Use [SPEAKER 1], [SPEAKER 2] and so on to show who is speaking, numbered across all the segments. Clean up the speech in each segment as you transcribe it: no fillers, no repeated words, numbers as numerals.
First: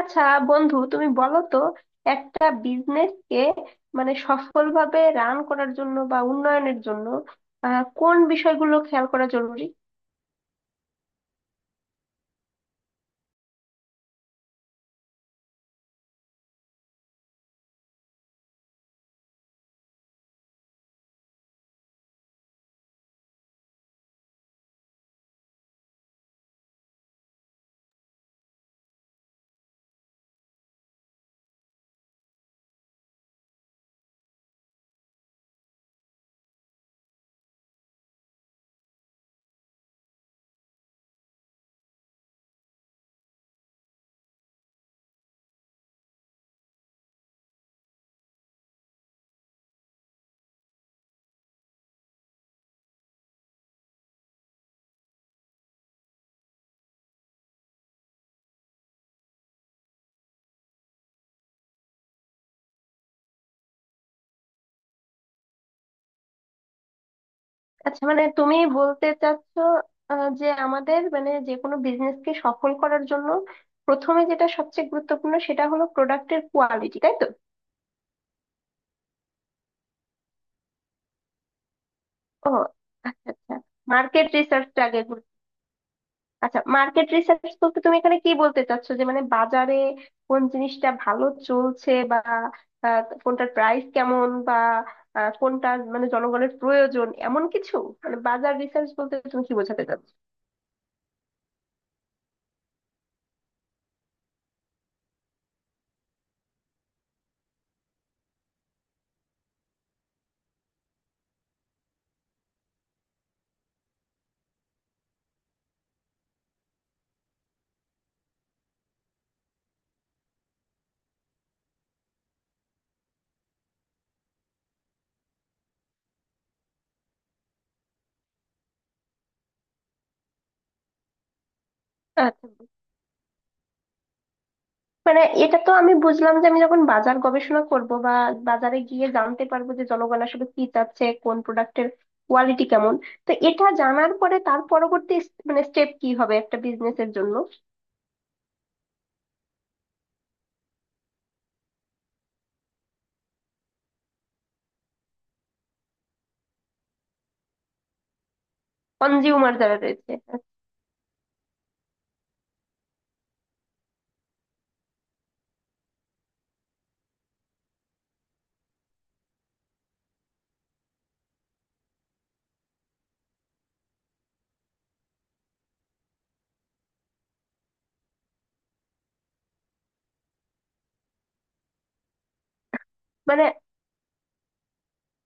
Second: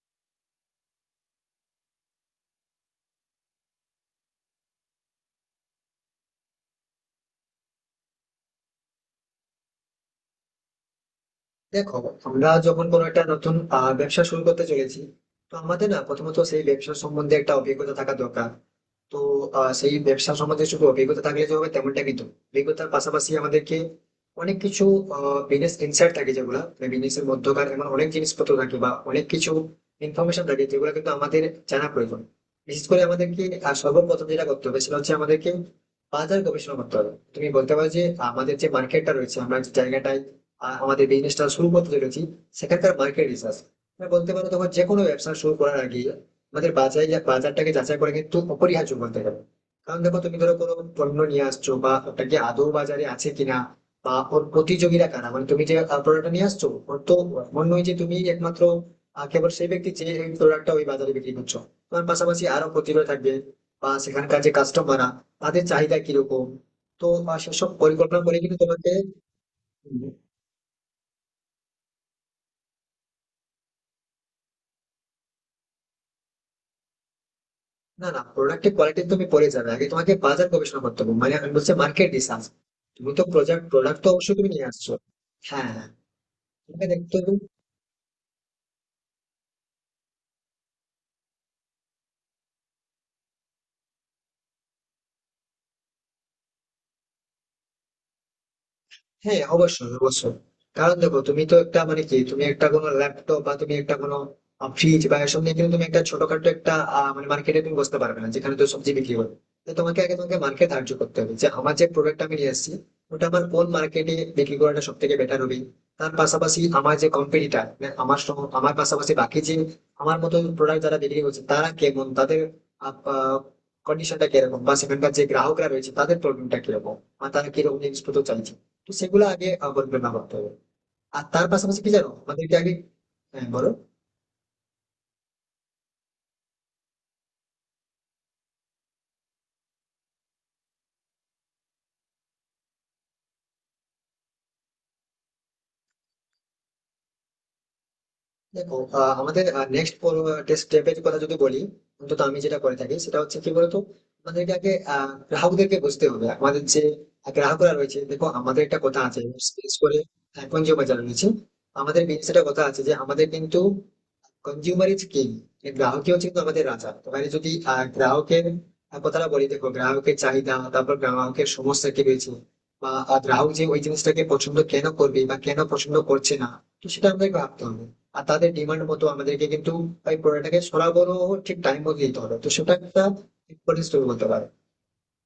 [SPEAKER 1] আচ্ছা, বন্ধু তুমি বলো তো, একটা বিজনেস কে মানে সফলভাবে রান করার জন্য বা উন্নয়নের জন্য কোন বিষয়গুলো খেয়াল করা জরুরি?
[SPEAKER 2] দেখো আমরা যখন কোনো একটা নতুন ব্যবসা শুরু করতে চলেছি। তো আমাদের না প্রথমত সেই ব্যবসা সম্বন্ধে একটা অভিজ্ঞতা থাকা দরকার। তো সেই ব্যবসা সম্বন্ধে শুধু অভিজ্ঞতা থাকলে যে হবে তেমনটা কিন্তু না। অভিজ্ঞতার পাশাপাশি আমাদেরকে অনেক কিছু বিজনেস ইনসাইট থাকে, যেগুলা বিজনেসের মধ্যকার এমন অনেক জিনিসপত্র থাকে বা অনেক কিছু ইনফরমেশন থাকে যেগুলো কিন্তু আমাদের জানা প্রয়োজন। বিশেষ করে আমাদেরকে সর্বপ্রথম যেটা করতে হবে সেটা হচ্ছে আমাদেরকে বাজার গবেষণা করতে হবে। তুমি বলতে পারো যে আমাদের যে মার্কেটটা রয়েছে, আমরা যে জায়গাটায় আমাদের বিজনেসটা শুরু করতে চলেছি, সেখানকার মার্কেট রিসার্চ, বলতে পারো তোমার যে কোনো ব্যবসা শুরু করার আগে আমাদের বাজার বাজারটাকে যাচাই করা কিন্তু অপরিহার্য বলতে গেলে। কারণ দেখো, তুমি ধরো কোনো পণ্য নিয়ে আসছো, বা ওটা কি আদৌ বাজারে আছে কিনা, বা ওর প্রতিযোগীরা কারা, মানে তুমি যে প্রোডাক্টটা নিয়ে আসছো ওর তো এমন নয় যে তুমি একমাত্র কেবল সেই ব্যক্তি যে প্রোডাক্টটা ওই বাজারে বিক্রি করছো। তোমার পাশাপাশি আরো প্রতিযোগী থাকবে, বা সেখানকার যে কাস্টমাররা তাদের চাহিদা কিরকম। তো সেসব
[SPEAKER 1] আচ্ছা,
[SPEAKER 2] পরিকল্পনা
[SPEAKER 1] মানে
[SPEAKER 2] করে কিন্তু
[SPEAKER 1] তুমি
[SPEAKER 2] তোমাকে।
[SPEAKER 1] বলতে চাচ্ছ যে আমাদের মানে যে কোনো বিজনেস কে সফল করার জন্য প্রথমে যেটা সবচেয়ে গুরুত্বপূর্ণ সেটা হলো প্রোডাক্টের কোয়ালিটি, তাই তো?
[SPEAKER 2] না না, প্রোডাক্টের কোয়ালিটি তুমি পরে যাবে, আগে তোমাকে বাজার গবেষণা করতে হবে, মানে আমি বলছি মার্কেট রিসার্চ।
[SPEAKER 1] ও,
[SPEAKER 2] তুমি তো
[SPEAKER 1] আচ্ছা আচ্ছা,
[SPEAKER 2] প্রোডাক্ট, প্রোডাক্ট তো
[SPEAKER 1] মার্কেট
[SPEAKER 2] অবশ্যই তুমি নিয়ে
[SPEAKER 1] রিসার্চটা
[SPEAKER 2] আসছো।
[SPEAKER 1] আগে।
[SPEAKER 2] হ্যাঁ হ্যাঁ,
[SPEAKER 1] আচ্ছা,
[SPEAKER 2] তোমাকে
[SPEAKER 1] মার্কেট
[SPEAKER 2] দেখতে হবে।
[SPEAKER 1] রিসার্চ বলতে তুমি এখানে কি বলতে চাচ্ছো? যে মানে বাজারে কোন জিনিসটা ভালো চলছে, বা কোনটার প্রাইস কেমন, বা কোনটা মানে জনগণের প্রয়োজন এমন কিছু? মানে বাজার রিসার্চ বলতে
[SPEAKER 2] হ্যাঁ
[SPEAKER 1] তুমি কি বোঝাতে
[SPEAKER 2] অবশ্যই
[SPEAKER 1] চাচ্ছো?
[SPEAKER 2] অবশ্যই, কারণ দেখো তুমি তো একটা, মানে কি, তুমি একটা কোনো ল্যাপটপ বা তুমি একটা কোনো ফ্রিজ বা এসব নিয়ে কিন্তু তুমি একটা ছোটখাটো একটা মানে মার্কেটে তুমি বসতে পারবে না যেখানে তো সবজি বিক্রি হবে। তো তোমাকে আগে তোমাকে মার্কেট ধার্য করতে হবে যে আমার যে প্রোডাক্ট আমি নিয়ে আসছি, ওটা আমার কোন মার্কেটে বিক্রি করাটা সব থেকে বেটার হবে। তার পাশাপাশি আমার যে কোম্পানিটা, আমার আমার পাশাপাশি বাকি যে আমার মতো প্রোডাক্ট যারা বিক্রি করছে তারা কেমন, তাদের কন্ডিশনটা কিরকম, বা সেখানকার যে গ্রাহকরা রয়েছে তাদের প্রবলেমটা কিরকম, আর তারা কিরকম জিনিসপত্র চাইছে। তো সেগুলো আগে পরিকল্পনা করতে হবে। আর তার পাশাপাশি কি জানো, আমাদেরকে
[SPEAKER 1] আচ্ছা,
[SPEAKER 2] আগে। হ্যাঁ বলো।
[SPEAKER 1] মানে এটা তো আমি বুঝলাম যে আমি যখন বাজার গবেষণা করব, বা বাজারে গিয়ে জানতে পারবো যে জনগণ আসলে কি চাচ্ছে, কোন প্রোডাক্টের কোয়ালিটি কেমন। তো এটা জানার পরে তার পরবর্তী মানে স্টেপ কি হবে একটা বিজনেসের জন্য?
[SPEAKER 2] দেখো আমাদের নেক্সট স্টেপের কথা যদি বলি, অন্তত আমি যেটা করে থাকি সেটা হচ্ছে কি বলতো, আমাদেরকে আগে গ্রাহকদেরকে বুঝতে হবে। আমাদের যে গ্রাহকরা রয়েছে, দেখো আমাদের একটা কথা আছে,
[SPEAKER 1] কনজিউমার
[SPEAKER 2] বিশেষ
[SPEAKER 1] যারা
[SPEAKER 2] করে
[SPEAKER 1] রয়েছে,
[SPEAKER 2] এখন যে বাজার রয়েছে, আমাদের বিশেষ একটা কথা আছে যে আমাদের কিন্তু কনজিউমার ইজ কিং, গ্রাহকই হচ্ছে কিন্তু আমাদের রাজা। তো মানে যদি গ্রাহকের কথাটা বলি, দেখো গ্রাহকের চাহিদা, তারপর গ্রাহকের সমস্যা কি রয়েছে, বা গ্রাহক যে ওই জিনিসটাকে পছন্দ কেন করবে বা কেন পছন্দ করছে না, তো সেটা আমাদেরকে ভাবতে হবে। আর তাদের ডিমান্ড মতো আমাদেরকে কিন্তু ওই প্রোডাক্টটাকে সরবরাহ ঠিক টাইম মতো দিতে হবে। তো সেটা একটা
[SPEAKER 1] মানে
[SPEAKER 2] ইম্পর্টেন্ট স্টোরি বলতে পারো।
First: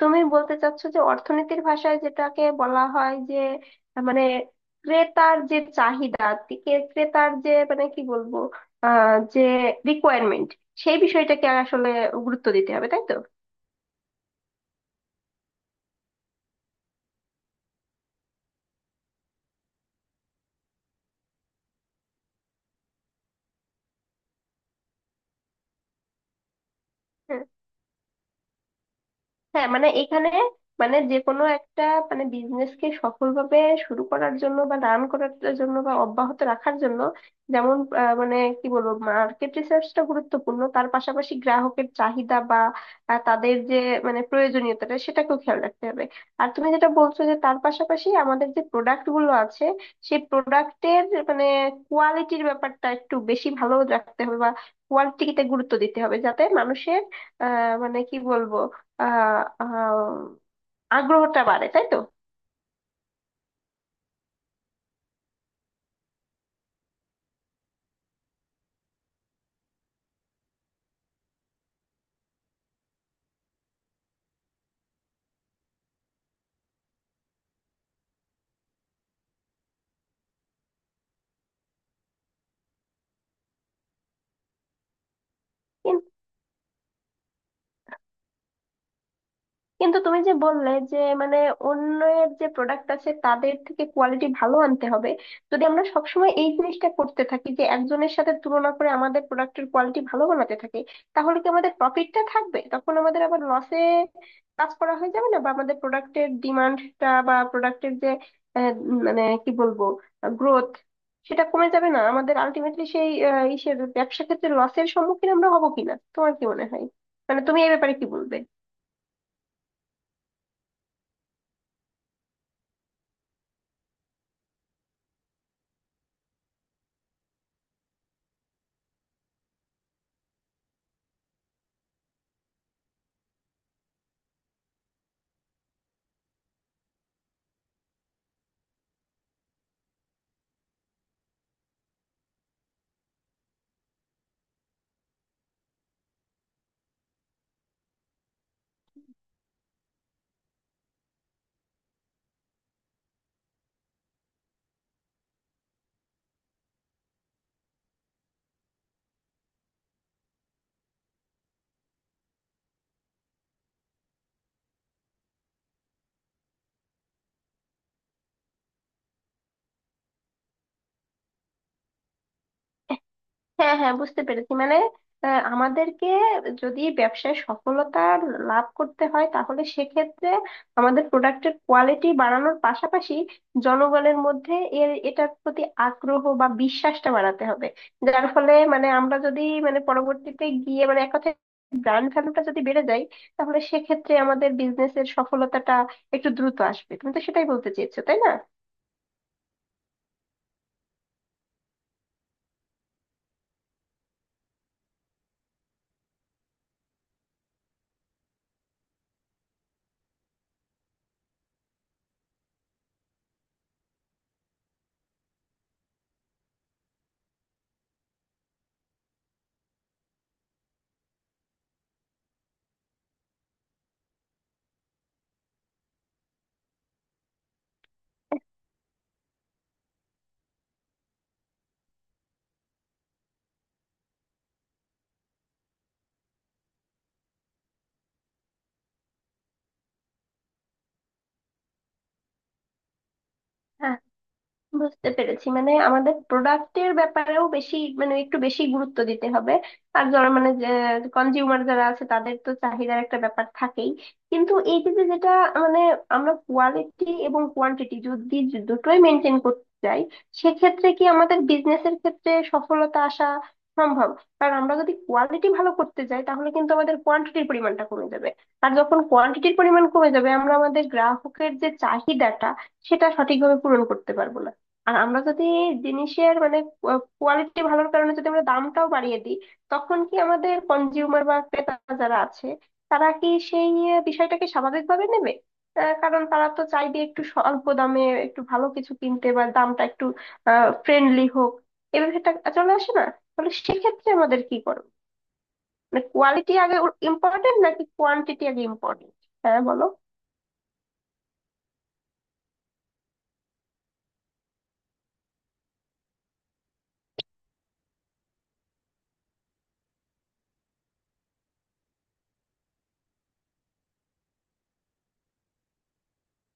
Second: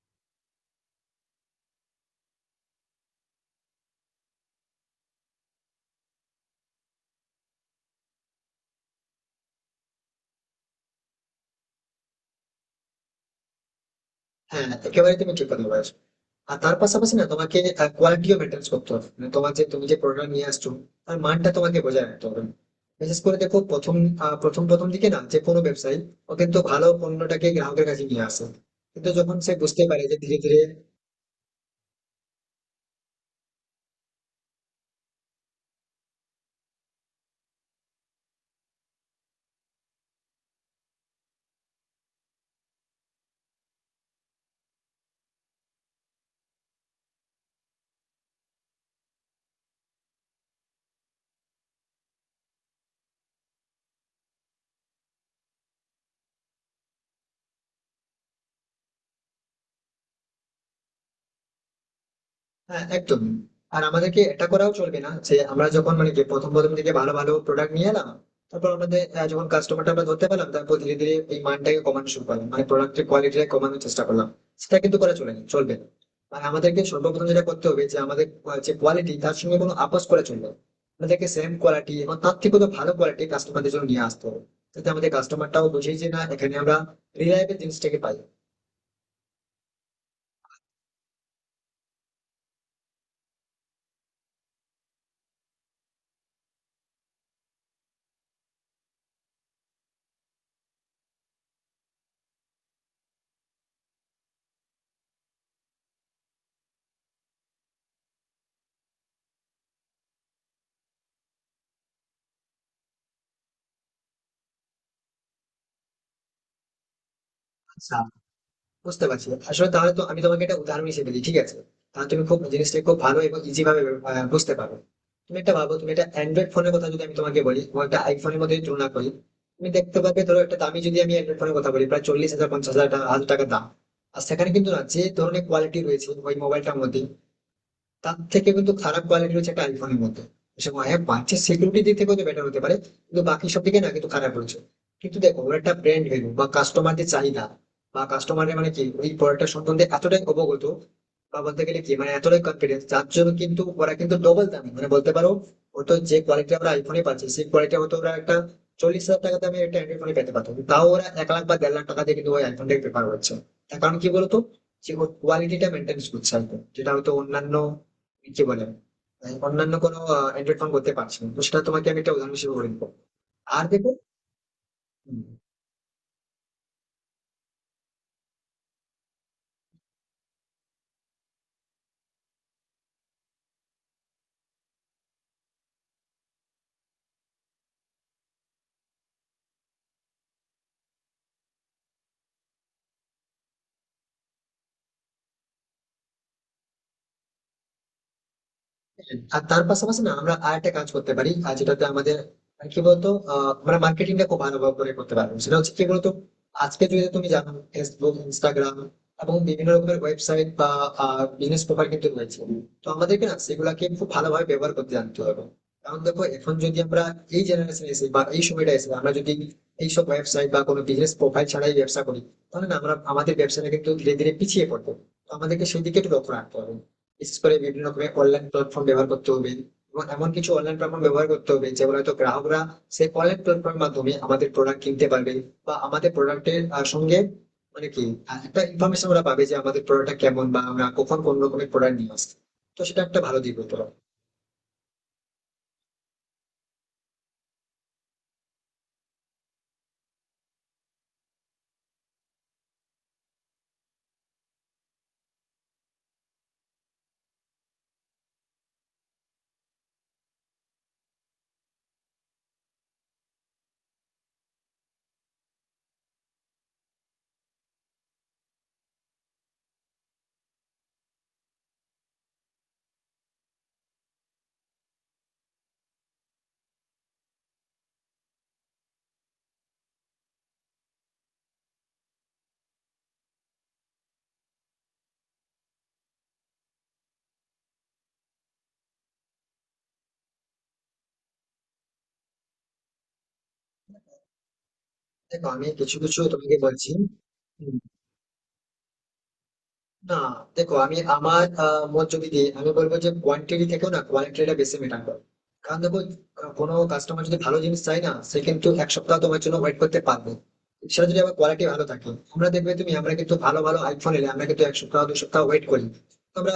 [SPEAKER 1] তুমি বলতে চাচ্ছ যে অর্থনীতির ভাষায় যেটাকে বলা হয় যে মানে ক্রেতার যে চাহিদা, ক্রেতার যে মানে কি বলবো, যে রিকোয়ারমেন্ট, সেই বিষয়টাকে আসলে গুরুত্ব দিতে হবে, তাই তো?
[SPEAKER 2] হ্যাঁ একেবারে তুমি ঠিক কথা বলেছো। আর তার পাশাপাশি না তোমাকে কোয়ালিটিও মেনটেন করতে হবে, মানে তোমার যে, তুমি যে প্রোডাক্ট নিয়ে আসছো তার মানটা তোমাকে বজায় রাখতে হবে। বিশেষ করে দেখো প্রথম প্রথম প্রথম দিকে না যে কোনো ব্যবসায়ী ও কিন্তু ভালো
[SPEAKER 1] হ্যাঁ,
[SPEAKER 2] পণ্যটাকে গ্রাহকের কাছে নিয়ে আসে, কিন্তু যখন সে
[SPEAKER 1] হ্যাঁ,
[SPEAKER 2] বুঝতে
[SPEAKER 1] মানে
[SPEAKER 2] পারে যে
[SPEAKER 1] এখানে
[SPEAKER 2] ধীরে ধীরে।
[SPEAKER 1] মানে যে কোনো একটা মানে বিজনেসকে সফলভাবে শুরু করার জন্য বা রান করার জন্য বা অব্যাহত রাখার জন্য যেমন মানে কি বলবো, মার্কেট রিসার্চটা গুরুত্বপূর্ণ, তার পাশাপাশি গ্রাহকের চাহিদা বা তাদের যে মানে প্রয়োজনীয়তাটা সেটাকেও খেয়াল রাখতে হবে। আর তুমি যেটা বলছো যে তার পাশাপাশি আমাদের যে প্রোডাক্ট গুলো আছে সেই প্রোডাক্টের মানে কোয়ালিটির ব্যাপারটা একটু বেশি ভালো রাখতে হবে, বা কোয়ালিটিতে গুরুত্ব দিতে হবে, যাতে মানুষের আহ মানে কি বলবো আহ আহ আগ্রহটা বাড়ে, তাই তো?
[SPEAKER 2] হ্যাঁ একদম। আর আমাদেরকে এটা করাও চলবে না যে আমরা যখন, মানে কি, প্রথম প্রথম থেকে ভালো ভালো প্রোডাক্ট নিয়ে এলাম, তারপর আমাদের যখন কাস্টমারটা আমরা ধরতে পারলাম, তারপর ধীরে ধীরে এই মানটাকে কমানো শুরু করলাম, মানে প্রোডাক্টের কোয়ালিটিটা কমানোর চেষ্টা করলাম। সেটা কিন্তু করা চলে না, চলবে না। আর আমাদেরকে সর্বপ্রথম যেটা করতে হবে যে আমাদের যে কোয়ালিটি, তার সঙ্গে কোনো আপোষ করা চলবে না। আমাদেরকে সেম কোয়ালিটি এবং তার থেকেও তো ভালো কোয়ালিটি কাস্টমারদের জন্য নিয়ে আসতে হবে যাতে আমাদের কাস্টমারটাও বুঝে যে
[SPEAKER 1] কিন্তু
[SPEAKER 2] না, এখানে আমরা রিলায়েবল জিনিসটাকে পাই।
[SPEAKER 1] কিন্তু তুমি যে বললে যে মানে অন্যের যে প্রোডাক্ট আছে তাদের থেকে কোয়ালিটি ভালো আনতে হবে, যদি আমরা সবসময় এই জিনিসটা করতে থাকি যে একজনের সাথে তুলনা করে আমাদের প্রোডাক্টের কোয়ালিটি ভালো বানাতে থাকি, তাহলে কি আমাদের প্রফিটটা থাকবে? তখন আমাদের আবার লসে কাজ করা হয়ে যাবে না? বা আমাদের প্রোডাক্টের ডিমান্ডটা, বা প্রোডাক্টের যে মানে কি বলবো গ্রোথ, সেটা কমে যাবে না? আমাদের আলটিমেটলি সেই ইসের ব্যবসা ক্ষেত্রে লসের সম্মুখীন আমরা হবো কিনা, তোমার কি মনে হয়? মানে তুমি এই ব্যাপারে
[SPEAKER 2] আচ্ছা,
[SPEAKER 1] কি বলবে?
[SPEAKER 2] বুঝতে পারছি। আসলে তাহলে তো আমি তোমাকে একটা উদাহরণ হিসেবে দিই, ঠিক আছে? তাহলে তুমি খুব জিনিসটা খুব ভালো এবং ইজি ভাবে বুঝতে পারবে। তুমি একটা ভাবো, তুমি একটা অ্যান্ড্রয়েড ফোনের কথা যদি আমি তোমাকে বলি এবং একটা আইফোনের মধ্যে যদি তুলনা করি, তুমি দেখতে পাবে ধরো একটা দামি, যদি আমি অ্যান্ড্রয়েড ফোনের কথা বলি প্রায় 40,000 50,000 হাজার টাকা দাম। আর সেখানে কিন্তু না যে ধরনের কোয়ালিটি রয়েছে ওই মোবাইলটার মধ্যে, তার থেকে কিন্তু খারাপ কোয়ালিটি হচ্ছে একটা আইফোনের মধ্যে। সে হ্যাঁ, বাচ্চার সিকিউরিটি দিক থেকে হয়তো বেটার হতে পারে, কিন্তু বাকি সব দিকে না কিন্তু খারাপ হচ্ছে। কিন্তু দেখো ওর একটা ব্র্যান্ড ভ্যালু, বা কাস্টমারদের চাহিদা, বা কাস্টমারের মানে কি ওই প্রোডাক্টটা সম্বন্ধে এতটাই অবগত, বা বলতে গেলে কি, মানে এতটাই কনফিডেন্স, যার জন্য কিন্তু ওরা কিন্তু ডবল দামে, মানে বলতে পারো হয়তো যে কোয়ালিটি আমরা আইফোনে পাচ্ছি, সেই কোয়ালিটি হয়তো ওরা একটা 40,000 টাকা দামে একটা অ্যান্ড্রয়েড ফোনে পেতে পারতো, কিন্তু তাও ওরা 1 লাখ বা 1.5 লাখ টাকা দিয়ে কিন্তু ওই আইফোনটাকে প্রেফার করছে। তার কারণ কি বলতো? যে ওর কোয়ালিটিটা মেনটেন করছে একদম। যেটা হয়তো অন্যান্য, কি বলে, মানে অন্যান্য কোনো অ্যান্ড্রয়েড ফোন করতে পারছি না। তো সেটা তোমাকে আমি একটা উদাহরণ হিসেবে বলে দিবো। আর
[SPEAKER 1] হ্যাঁ
[SPEAKER 2] দেখো।
[SPEAKER 1] হ্যাঁ, বুঝতে পেরেছি। মানে
[SPEAKER 2] হুম,
[SPEAKER 1] আমাদেরকে যদি ব্যবসায় সফলতা লাভ করতে হয়, তাহলে সেক্ষেত্রে আমাদের প্রোডাক্টের কোয়ালিটি বাড়ানোর পাশাপাশি জনগণের মধ্যে এটার প্রতি আগ্রহ বা বিশ্বাসটা বাড়াতে হবে, যার ফলে মানে আমরা যদি মানে পরবর্তীতে গিয়ে মানে এক কথায় ব্র্যান্ড ভ্যালুটা যদি বেড়ে যায়, তাহলে সেক্ষেত্রে আমাদের বিজনেসের সফলতাটা একটু দ্রুত আসবে। তুমি তো সেটাই বলতে চেয়েছো, তাই না?
[SPEAKER 2] আর তার পাশাপাশি না, আমরা আর একটা কাজ করতে পারি, আর যেটাতে আমাদের কি বলতো, আমরা মার্কেটিংটা খুব ভালোভাবে করে করতে পারবো, সেটা হচ্ছে কি বলতো, আজকে যদি তুমি জানো ফেসবুক, ইনস্টাগ্রাম এবং বিভিন্ন রকমের ওয়েবসাইট বা বিজনেস পেপার কিন্তু রয়েছে। তো আমাদেরকে না সেগুলাকে খুব ভালোভাবে ব্যবহার করতে জানতে হবে। কারণ দেখো, এখন যদি আমরা এই জেনারেশন এসে বা এই সময়টা এসে, আমরা যদি এইসব ওয়েবসাইট বা কোনো বিজনেস প্রোফাইল ছাড়াই ব্যবসা করি, তাহলে না আমরা আমাদের ব্যবসাটা কিন্তু ধীরে ধীরে পিছিয়ে পড়বো। তো আমাদেরকে সেই দিকে একটু লক্ষ্য রাখতে হবে, বিশেষ করে বিভিন্ন রকমের অনলাইন প্ল্যাটফর্ম ব্যবহার করতে হবে, এবং এমন কিছু অনলাইন প্ল্যাটফর্ম ব্যবহার করতে হবে যেগুলো হয়তো গ্রাহকরা সেই অনলাইন প্ল্যাটফর্মের মাধ্যমে আমাদের প্রোডাক্ট কিনতে পারবে, বা আমাদের প্রোডাক্টের সঙ্গে, মানে কি, একটা ইনফরমেশন ওরা পাবে যে আমাদের প্রোডাক্টটা কেমন, বা আমরা কখন কোন রকমের প্রোডাক্ট নিয়ে আসছি। তো সেটা একটা ভালো দিক হতে পারে।
[SPEAKER 1] বুঝতে পেরেছি। মানে আমাদের প্রোডাক্টের ব্যাপারেও বেশি মানে একটু বেশি গুরুত্ব দিতে হবে। আর যারা মানে কনজিউমার যারা আছে তাদের তো চাহিদার একটা ব্যাপার থাকেই, কিন্তু এই যে যে যেটা মানে আমরা কোয়ালিটি এবং কোয়ান্টিটি যদি দুটোই মেনটেন করতে চাই, সেক্ষেত্রে কি আমাদের বিজনেসের ক্ষেত্রে সফলতা আসা সম্ভব? কারণ আমরা যদি কোয়ালিটি ভালো করতে যাই তাহলে কিন্তু আমাদের কোয়ান্টিটির পরিমাণটা কমে যাবে, আর যখন কোয়ান্টিটির পরিমাণ কমে যাবে আমরা আমাদের গ্রাহকের যে চাহিদাটা সেটা সঠিকভাবে পূরণ করতে পারবো না। আর আমরা যদি জিনিসের মানে কোয়ালিটি ভালোর কারণে যদি আমরা দামটাও বাড়িয়ে দিই, তখন কি আমাদের কনজিউমার বা ক্রেতা যারা আছে তারা কি সেই বিষয়টাকে স্বাভাবিকভাবে নেবে? কারণ তারা তো চাইবে একটু স্বল্প দামে একটু ভালো কিছু কিনতে, বা দামটা একটু ফ্রেন্ডলি হোক, এ ব্যাপারটা চলে আসে না? তাহলে সেক্ষেত্রে আমাদের কি করবে?
[SPEAKER 2] দেখো আমি কিছু
[SPEAKER 1] মানে
[SPEAKER 2] কিছু
[SPEAKER 1] কোয়ালিটি
[SPEAKER 2] তোমাকে
[SPEAKER 1] আগে
[SPEAKER 2] বলছি।
[SPEAKER 1] ইম্পর্টেন্ট
[SPEAKER 2] হুম,
[SPEAKER 1] নাকি কোয়ান্টিটি আগে ইম্পর্টেন্ট? হ্যাঁ, বলো।
[SPEAKER 2] না, দেখো আমি আমার মত যদি দিই, আমি বলবো যে কোয়ান্টিটি থেকেও না কোয়ালিটিটা বেশি ম্যাটার করে। কারণ দেখো, কোনো কাস্টমার যদি ভালো জিনিস চাই না, সে কিন্তু এক সপ্তাহ তোমার জন্য ওয়েট করতে পারবে সেটা যদি আমার কোয়ালিটি ভালো থাকে। আমরা দেখবে তুমি, আমরা কিন্তু ভালো ভালো আইফোন এলে আমরা কিন্তু এক সপ্তাহ 2 সপ্তাহ ওয়েট করি। তো আমরা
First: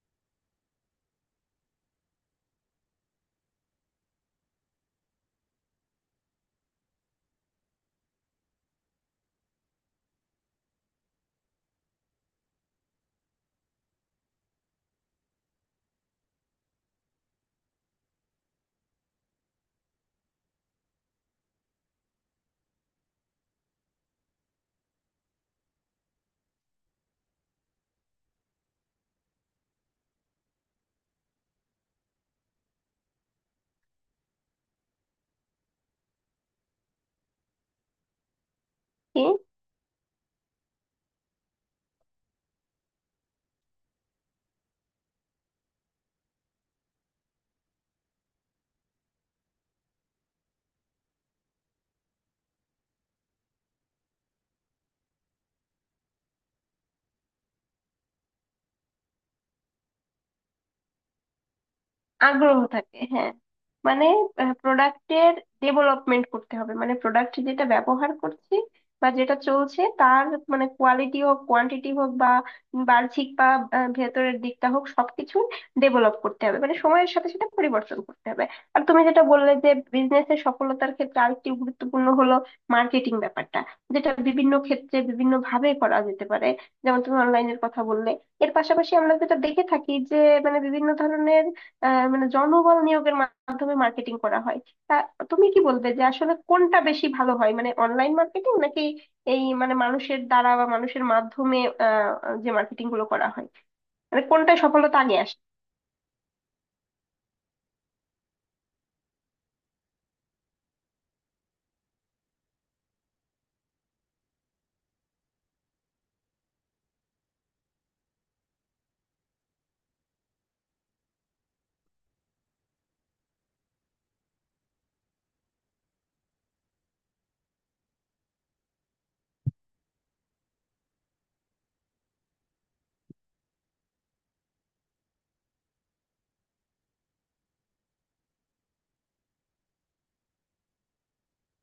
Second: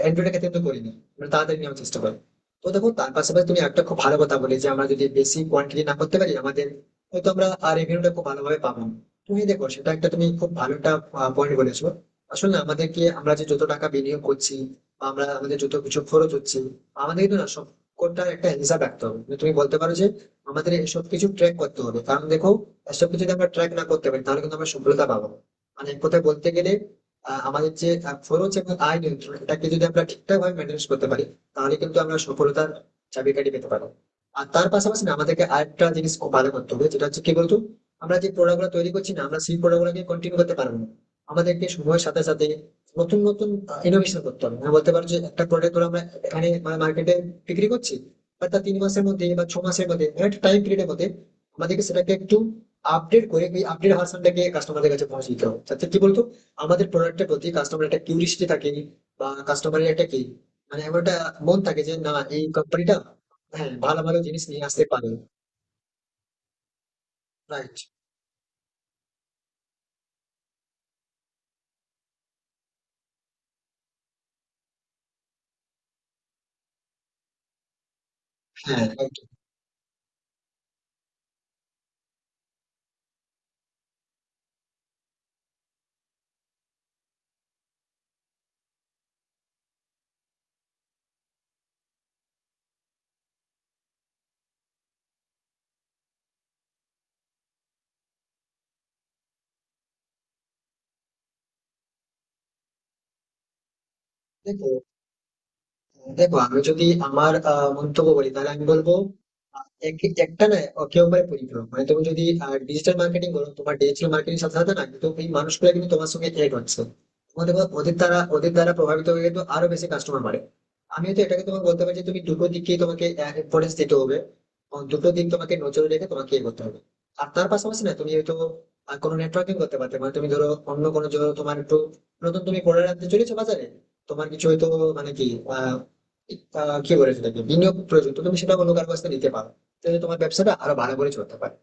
[SPEAKER 2] অ্যান্ড্রয়েডের ক্ষেত্রে কিন্তু করি না, আমরা তাড়াতাড়ি নেওয়ার চেষ্টা করি। তো দেখো তার পাশাপাশি তুমি একটা খুব ভালো কথা বলে যে আমরা যদি বেশি কোয়ান্টিটি না করতে পারি আমাদের, হয়তো আমরা রেভিনিউটা খুব ভালোভাবে পাবো না। তুমি দেখো সেটা একটা, তুমি খুব ভালো একটা পয়েন্ট বলেছো। আসলে আমাদেরকে আমরা যে যত টাকা বিনিয়োগ করছি বা আমরা আমাদের যত কিছু খরচ হচ্ছে, আমাদের কিন্তু না সবকটার একটা হিসাব রাখতে হবে, মানে তুমি বলতে পারো যে আমাদের এসব কিছু ট্র্যাক করতে হবে। কারণ দেখো, এসব কিছু যদি আমরা ট্র্যাক না করতে পারি তাহলে কিন্তু আমরা সফলতা পাবো না। মানে এক কথায় বলতে গেলে আমাদের যে খরচ এবং আয় নিয়ন্ত্রণ, এটাকে যদি আমরা ঠিকঠাক ভাবে মেনটেন করতে পারি, তাহলে কিন্তু আমরা সফলতার চাবিকাঠি পেতে পারবো। আর তার পাশাপাশি না আমাদেরকে আরেকটা জিনিস খুব ভালো করতে হবে, যেটা হচ্ছে কি বলতো, আমরা যে প্রোডাক্ট গুলো তৈরি করছি না,
[SPEAKER 1] কি?
[SPEAKER 2] আমরা সেই প্রোডাক্ট গুলোকে কন্টিনিউ করতে পারবো না। আমাদেরকে সময়ের সাথে সাথে নতুন নতুন ইনোভেশন করতে হবে। আমি বলতে পারো যে একটা প্রোডাক্ট আমরা এখানে, মানে মার্কেটে বিক্রি করছি, বাট তার তিন মাসের মধ্যে বা ছ মাসের মধ্যে, মানে একটা টাইম পিরিয়ডের মধ্যে আমাদেরকে সেটাকে একটু আপডেট করে ওই আপডেট ভার্সনটাকে কাস্টমারদের কাছে পৌঁছে দিতে হবে, যাতে কি বলতো, আমাদের প্রোডাক্টের প্রতি কাস্টমার একটা কিউরিয়াসিটি থাকে, বা কাস্টমারের একটা কি, মানে এমন একটা মন থাকে যে না, এই
[SPEAKER 1] আগ্রহ
[SPEAKER 2] কোম্পানিটা
[SPEAKER 1] থাকে, হ্যাঁ।
[SPEAKER 2] হ্যাঁ ভালো
[SPEAKER 1] মানে
[SPEAKER 2] ভালো জিনিস নিয়ে আসতে পারে।
[SPEAKER 1] প্রোডাক্টের ডেভেলপমেন্ট করতে হবে, মানে প্রোডাক্ট যেটা
[SPEAKER 2] রাইট।
[SPEAKER 1] ব্যবহার করছি বা যেটা চলছে তার মানে কোয়ালিটি হোক, কোয়ান্টিটি হোক, বা বাহ্যিক বা ভেতরের দিকটা হোক, সবকিছু ডেভেলপ করতে হবে, মানে সময়ের সাথে সাথে পরিবর্তন করতে হবে।
[SPEAKER 2] হ্যাঁ
[SPEAKER 1] আর তুমি
[SPEAKER 2] right.
[SPEAKER 1] যেটা বললে যে বিজনেসের সফলতার ক্ষেত্রে আরেকটি গুরুত্বপূর্ণ হলো মার্কেটিং ব্যাপারটা, যেটা বিভিন্ন ক্ষেত্রে বিভিন্ন ভাবে করা যেতে পারে, যেমন তুমি অনলাইনের কথা বললে। এর পাশাপাশি আমরা যেটা দেখে থাকি যে মানে বিভিন্ন ধরনের মানে জনবল নিয়োগের মাধ্যমে মার্কেটিং করা হয়। তা তুমি কি বলবে যে আসলে কোনটা বেশি ভালো হয়, মানে অনলাইন মার্কেটিং নাকি এই মানে মানুষের দ্বারা বা মানুষের মাধ্যমে আহ যে মার্কেটিং গুলো করা হয়, মানে কোনটায়
[SPEAKER 2] দেখো
[SPEAKER 1] সফলতা আগে আসে?
[SPEAKER 2] দেখো আমি যদি আমার মন্তব্য বলি, তাহলে আমি বলবো একটা না একেবারে পরিপূরক, মানে তুমি যদি ডিজিটাল মার্কেটিং করো তোমার ডিজিটাল মার্কেটিং সাথে সাথে না কিন্তু এই মানুষগুলো কিন্তু তোমার সঙ্গে এড হচ্ছে। তোমার দেখো ওদের দ্বারা প্রভাবিত হয়ে কিন্তু আরো বেশি কাস্টমার বাড়ে। আমি তো এটাকে তোমাকে বলতে পারি যে তুমি দুটো দিককেই তোমাকে ইম্পর্টেন্স দিতে হবে, এবং দুটো দিক তোমাকে নজরে রেখে তোমাকে এ করতে হবে। আর তার পাশাপাশি না তুমি হয়তো কোনো নেটওয়ার্কিং করতে পারতে, মানে তুমি ধরো অন্য কোনো, ধরো তোমার একটু নতুন তুমি প্রোডাক্ট আনতে চলেছো বাজারে, তোমার কিছু হয়তো, মানে কি, আহ আহ, কি বলে সেটাকে বিনিয়োগ প্রয়োজন, তো তুমি সেটা অন্য কারো কাছ থেকে নিতে পারো, তাহলে তোমার ব্যবসাটা আরো ভালো করে চলতে পারে।